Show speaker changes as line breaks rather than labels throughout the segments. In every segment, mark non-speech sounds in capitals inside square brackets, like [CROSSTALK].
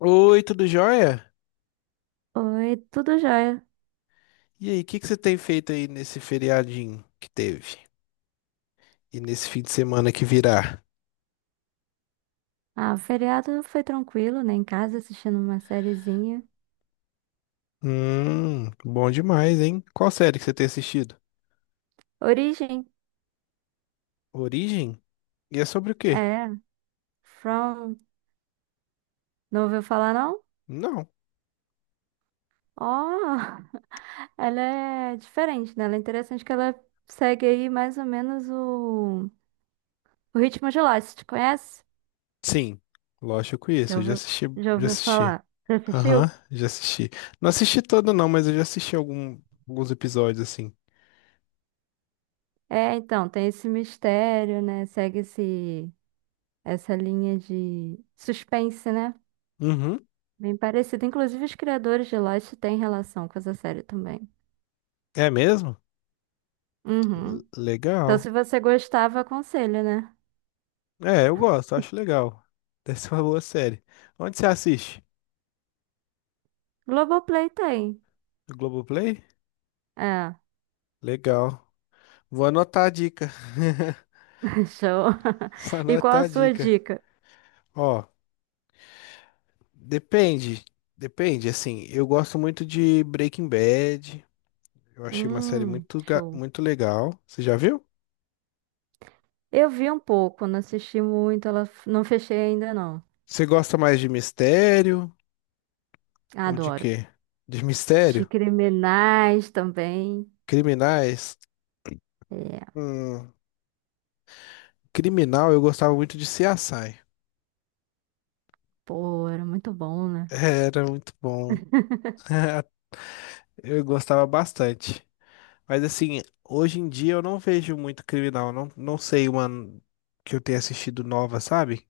Oi, tudo jóia?
Oi, tudo jóia?
E aí, o que que você tem feito aí nesse feriadinho que teve? E nesse fim de semana que virá?
Ah, o feriado foi tranquilo, né? Em casa assistindo uma sériezinha.
Bom demais, hein? Qual série que você tem assistido?
Origem,
Origem? E é sobre o quê?
é, From, não ouviu falar não?
Não.
Ó, [LAUGHS] ela é diferente, né? Ela é interessante que ela segue aí mais ou menos o ritmo de Lost, Você conhece?
Sim, lógico que eu conheço,
Já
eu já
ouviu,
assisti,
já
já
ouviu
assisti.
falar? Já assistiu?
Aham, já assisti. Não assisti todo não, mas eu já assisti alguns episódios assim.
É, então, tem esse mistério, né? Segue essa linha de suspense, né?
Uhum,
Bem parecido. Inclusive, os criadores de Lost têm relação com essa série também.
é mesmo?
Uhum. Então, se
Legal.
você gostava, aconselho, né?
É, eu gosto, acho legal. Deve ser uma boa série. Onde você assiste?
Globoplay tem.
No Globoplay?
É,
Legal. Vou anotar a dica.
[LAUGHS] show.
[LAUGHS] Vou
[LAUGHS] E qual
anotar
a
a
sua
dica.
dica?
Ó, depende. Depende, assim, eu gosto muito de Breaking Bad. Eu achei uma série
Hum, show.
muito legal. Você já viu?
Eu vi um pouco, não assisti muito, ela não fechei ainda não.
Você gosta mais de mistério ou de
Adoro.
quê? De
De
mistério?
criminais também.
Criminais?
É,
Hum, Criminal, eu gostava muito de CSI.
pô, era muito bom,
[LAUGHS]
né?
Era muito bom. [LAUGHS] Eu gostava bastante. Mas assim, hoje em dia eu não vejo muito criminal. Não, não sei uma que eu tenha assistido nova, sabe?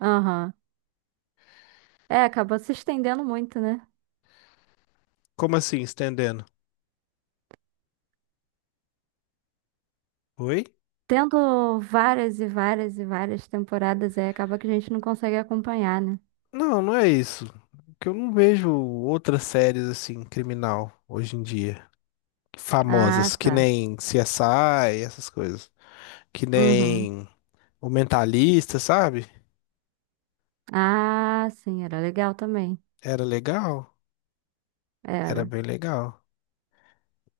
Aham. É, acabou se estendendo muito, né?
Como assim, estendendo? Oi?
Tendo várias e várias e várias temporadas, aí acaba que a gente não consegue acompanhar, né?
Não, não é isso. Que eu não vejo outras séries assim, criminal, hoje em dia.
Ah,
Famosas, que
tá.
nem CSI, essas coisas. Que
Uhum.
nem O Mentalista, sabe?
Ah, sim, era legal também.
Era legal. Era
Era.
bem legal.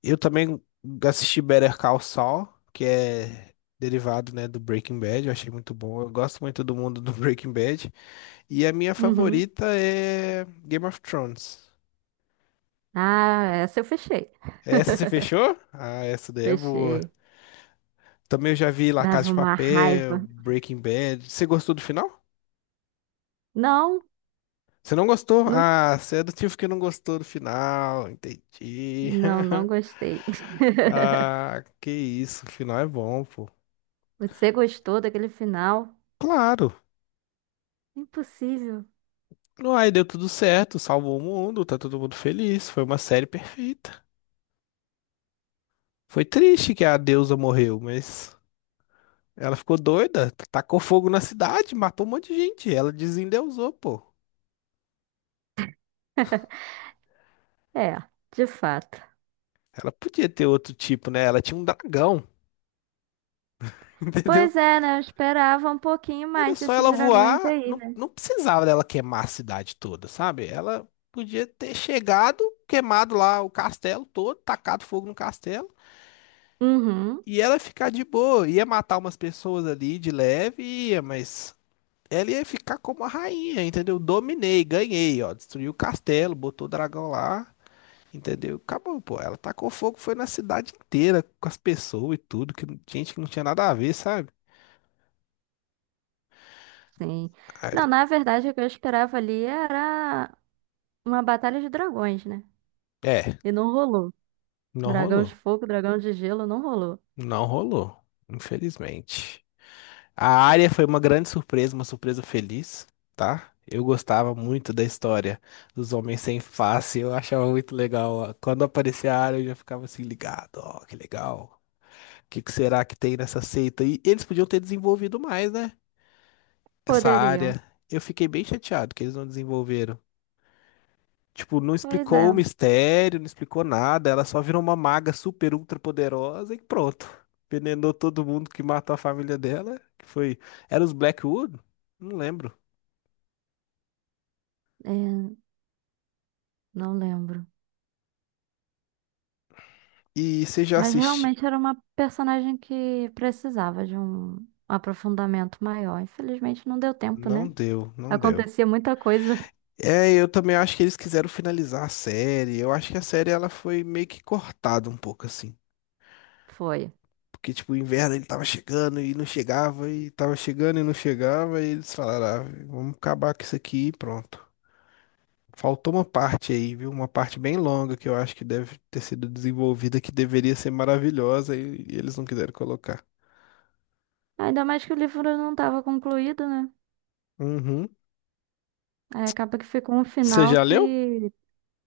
Eu também assisti Better Call Saul, que é derivado, né, do Breaking Bad. Eu achei muito bom. Eu gosto muito do mundo do [LAUGHS] Breaking Bad. E a minha
Uhum.
favorita é Game of Thrones.
Ah, essa eu fechei.
Essa você
[LAUGHS]
fechou? Ah, essa daí é boa.
Fechei.
Também eu já vi La Casa
Dava
de
uma
Papel,
raiva.
Breaking Bad. Você gostou do final?
Não,
Você não gostou?
não,
Ah, você é do tipo que não gostou do final. Entendi.
não,
[LAUGHS]
não gostei. [LAUGHS]
Ah, que isso. O final é bom, pô.
Você gostou daquele final?
Claro.
Impossível.
Aí deu tudo certo, salvou o mundo, tá todo mundo feliz. Foi uma série perfeita. Foi triste que a deusa morreu, mas ela ficou doida, tacou fogo na cidade, matou um monte de gente. Ela desendeusou, pô.
[LAUGHS] É, de fato.
Ela podia ter outro tipo, né? Ela tinha um dragão, [LAUGHS] entendeu?
Pois é, né? Eu esperava um pouquinho
Era
mais
só
desses
ela
dragões
voar,
aí,
não,
né?
não precisava dela queimar a cidade toda, sabe? Ela podia ter chegado, queimado lá o castelo todo, tacado fogo no castelo.
Uhum.
E ela ficar de boa, ia matar umas pessoas ali de leve, ia, mas ela ia ficar como a rainha, entendeu? Dominei, ganhei, ó. Destruiu o castelo, botou o dragão lá, entendeu? Acabou, pô. Ela tacou fogo, foi na cidade inteira, com as pessoas e tudo, que não- gente que não tinha nada a ver, sabe?
Sim. Não,
Aí,
na verdade, o que eu esperava ali era uma batalha de dragões, né?
é,
E não rolou.
não
Dragão de
rolou.
fogo, dragão de gelo, não rolou.
Não rolou, infelizmente. A Arya foi uma grande surpresa, uma surpresa feliz, tá? Eu gostava muito da história dos Homens Sem Face, eu achava muito legal. Ó. Quando aparecia a Arya, eu já ficava assim ligado, ó, que legal. O que que será que tem nessa seita? E eles podiam ter desenvolvido mais, né? Essa
Poderiam.
área. Eu fiquei bem chateado que eles não desenvolveram. Tipo, não
Pois é.
explicou o mistério, não explicou nada. Ela só virou uma maga super ultra poderosa e pronto. Envenenou todo mundo que matou a família dela, que foi... Era os Blackwood? Não lembro.
É, não lembro.
E você já
Mas
assistiu?
realmente era uma personagem que precisava de um aprofundamento maior. Infelizmente não deu tempo,
Não
né?
deu, não deu.
Acontecia muita coisa.
É, eu também acho que eles quiseram finalizar a série. Eu acho que a série ela foi meio que cortada um pouco assim.
[LAUGHS] Foi.
Porque, tipo, o inverno ele tava chegando e não chegava, e tava chegando e não chegava, e eles falaram, ah, vamos acabar com isso aqui e pronto. Faltou uma parte aí, viu? Uma parte bem longa que eu acho que deve ter sido desenvolvida, que deveria ser maravilhosa, e eles não quiseram colocar.
Ainda mais que o livro não estava concluído, né?
Uhum.
Aí acaba que ficou um
Você
final
já leu?
que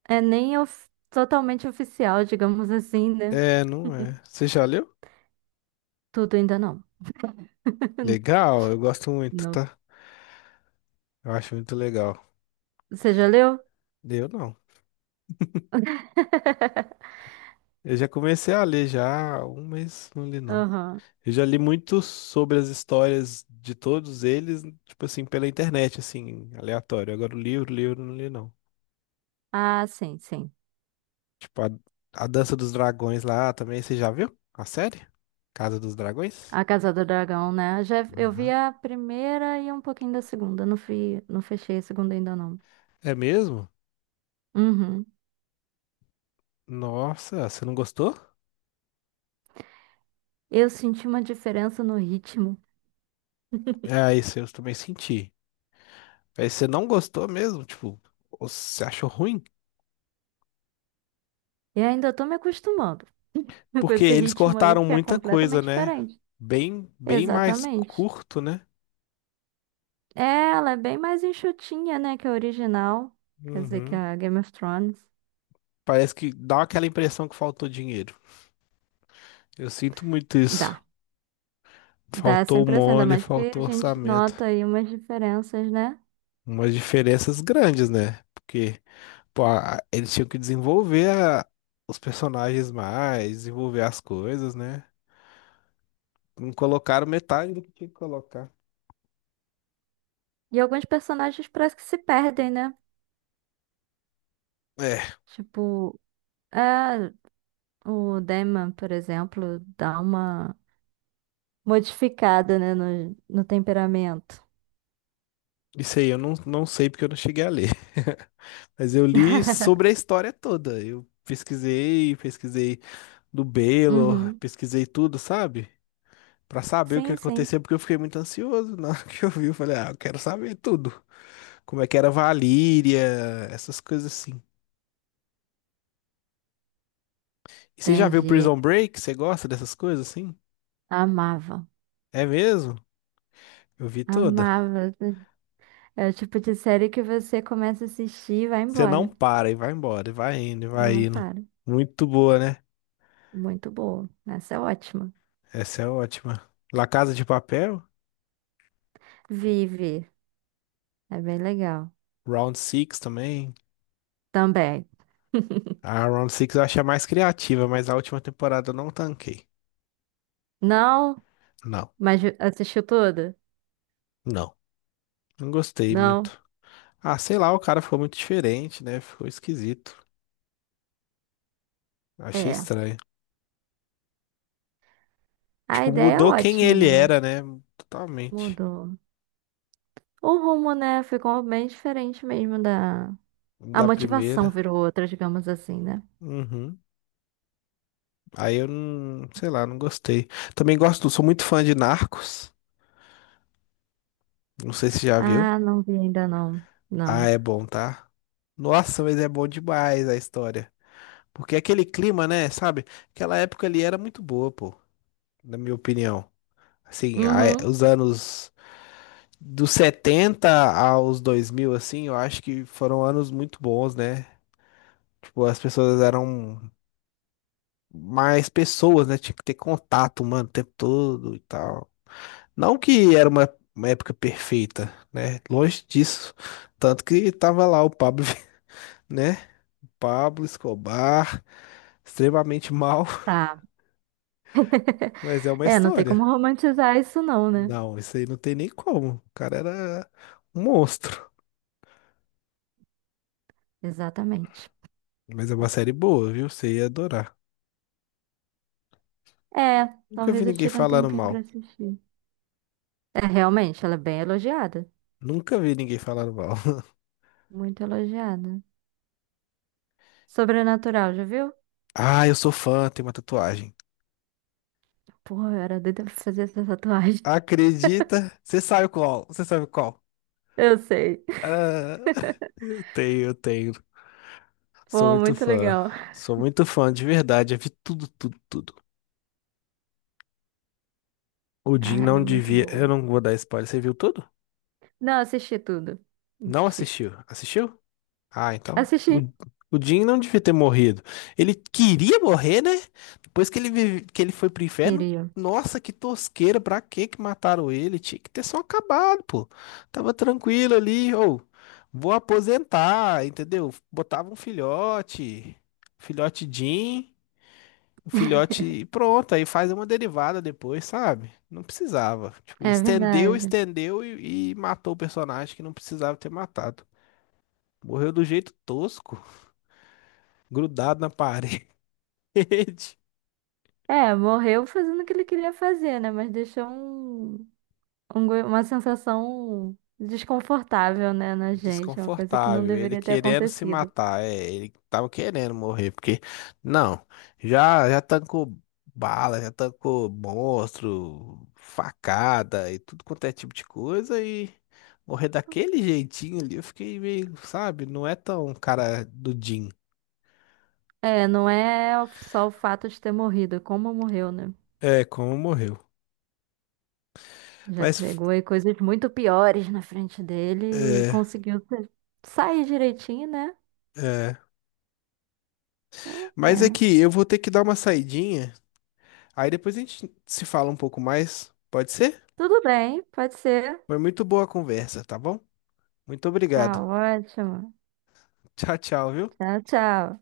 é nem totalmente oficial, digamos assim, né?
É, não é. Você já leu?
Tudo ainda não. [LAUGHS]
Legal, eu gosto muito,
Não.
tá? Eu acho muito legal.
Você já leu?
Eu não.
[LAUGHS]
Eu já comecei a ler já há um mês, não li não.
Aham.
Eu já li muito sobre as histórias de todos eles, tipo assim, pela internet, assim, aleatório. Agora o livro, livro, eu não li não.
Ah, sim, sim.
Tipo, a Dança dos Dragões lá também, você já viu? A série? Casa dos Dragões?
A Casa do Dragão, né? Já, eu vi
Aham.
a primeira e um pouquinho da segunda. Não fui, não fechei a segunda ainda não.
É mesmo?
Uhum.
Nossa, você não gostou?
Eu senti uma diferença no ritmo.
É, isso eu também senti. Aí você não gostou mesmo? Tipo, você achou ruim?
E ainda tô me acostumando [LAUGHS] com
Porque
esse
eles
ritmo aí
cortaram
que é
muita coisa,
completamente
né?
diferente.
Bem, bem mais
Exatamente.
curto, né?
É, ela é bem mais enxutinha, né, que a original. Quer dizer, que
Uhum.
a Game of Thrones.
Parece que dá aquela impressão que faltou dinheiro. Eu sinto muito isso.
Dá. Dá essa
Faltou
impressão, ainda
money,
mais que a
faltou
gente
orçamento.
nota aí umas diferenças, né?
Umas diferenças grandes, né? Porque, pô, eles tinham que desenvolver os personagens mais, desenvolver as coisas, né? Não colocaram metade do que tinha que colocar.
E alguns personagens parece que se perdem, né?
É,
Tipo, é, o Daemon, por exemplo, dá uma modificada, né, no temperamento.
isso aí eu não sei porque eu não cheguei a ler. [LAUGHS] Mas eu li sobre
[LAUGHS]
a história toda. Eu pesquisei, pesquisei do Baylor,
Uhum.
pesquisei tudo, sabe? Pra saber o que
Sim, sim.
aconteceu, porque eu fiquei muito ansioso na hora que eu vi. Eu falei, ah, eu quero saber tudo. Como é que era Valíria, essas coisas assim. E você já viu
Entendi.
Prison Break? Você gosta dessas coisas assim?
Amava.
É mesmo? Eu vi toda.
Amava. É o tipo de série que você começa a assistir e vai
Você não
embora.
para e vai embora, e vai indo, e vai
Não
indo.
para.
Muito boa, né?
Muito boa. Essa é ótima.
Essa é ótima. La Casa de Papel,
Vive. É bem legal.
Round Six também.
Também. [LAUGHS]
A Round Six eu achei a mais criativa, mas a última temporada eu não tanquei.
Não?
Não,
Mas assistiu tudo?
não. Não gostei
Não?
muito. Ah, sei lá, o cara ficou muito diferente, né? Ficou esquisito. Achei
É.
estranho.
A
Tipo,
ideia é
mudou quem
ótima,
ele
né? Mas
era, né? Totalmente.
mudou. O rumo, né? Ficou bem diferente mesmo da. A
Da
motivação
primeira.
virou outra, digamos assim, né?
Uhum. Aí eu não, sei lá, não gostei. Também gosto, sou muito fã de Narcos. Não sei se já viu.
Ah, não vi ainda não.
Ah,
Não.
é bom, tá? Nossa, mas é bom demais a história. Porque aquele clima, né, sabe? Aquela época ali era muito boa, pô, na minha opinião. Assim,
Uhum.
os anos dos 70 aos 2000, assim, eu acho que foram anos muito bons, né? Tipo, as pessoas eram mais pessoas, né? Tinha que ter contato, mano, o tempo todo e tal. Não que era uma época perfeita, né? Longe disso. Tanto que tava lá o Pablo, [LAUGHS] né? Pablo Escobar, extremamente mal,
Tá. [LAUGHS]
[LAUGHS] mas é uma
É, não tem
história.
como romantizar isso, não, né?
Não, isso aí não tem nem como. O cara era um monstro.
Exatamente.
Mas é uma série boa, viu? Você ia adorar.
É,
Nunca vi
talvez eu
ninguém
tire um
falando
tempinho pra
mal.
assistir. É, realmente, ela é bem elogiada.
Nunca vi ninguém falando mal. [LAUGHS]
Muito elogiada. Sobrenatural, já viu?
Ah, eu sou fã, tem uma tatuagem.
Pô, eu era doida pra fazer essa tatuagem.
Acredita? Você sabe qual? Você sabe qual?
Eu sei.
Ah, [LAUGHS] eu tenho, eu tenho. Sou
Pô,
muito
muito
fã.
legal.
Sou muito fã, de verdade. Eu vi tudo, tudo, tudo. O Jim
Ah, era
não
muito
devia. Eu
boa.
não vou dar spoiler. Você viu tudo?
Não, assisti tudo.
Não
Assisti.
assistiu? Assistiu? Ah, então. O,
Assisti.
o Jim não devia ter morrido. Ele queria morrer, né? Depois que ele foi pro inferno.
Queria.
Nossa, que tosqueira. Pra que que mataram ele? Tinha que ter só acabado, pô. Tava tranquilo ali. Ou, vou aposentar, entendeu? Botava um filhote. Filhote Jim. O filhote e pronto, aí faz uma derivada depois, sabe? Não precisava. Tipo,
É
estendeu,
verdade.
estendeu e matou o personagem que não precisava ter matado. Morreu do jeito tosco, [LAUGHS] grudado na parede. [LAUGHS]
É, morreu fazendo o que ele queria fazer, né? Mas deixou uma sensação desconfortável, né, na gente. É uma coisa que não
Desconfortável, ele
deveria ter
querendo se
acontecido.
matar, é, ele tava querendo morrer, porque, não, já tancou bala, já tancou monstro, facada e tudo quanto é tipo de coisa e morrer daquele jeitinho ali, eu fiquei meio, sabe, não é tão cara do Jim.
É, não é só o fato de ter morrido, é como morreu, né?
É, como morreu.
Já
Mas,
pegou aí coisas muito piores na frente dele e
é,
conseguiu sair direitinho, né?
é,
É uma
mas é
pena.
que eu vou ter que dar uma saidinha, aí depois a gente se fala um pouco mais, pode ser?
Tudo bem, pode ser.
Foi muito boa a conversa, tá bom? Muito
Tá
obrigado.
ótimo.
Tchau, tchau, viu?
Tchau, tchau.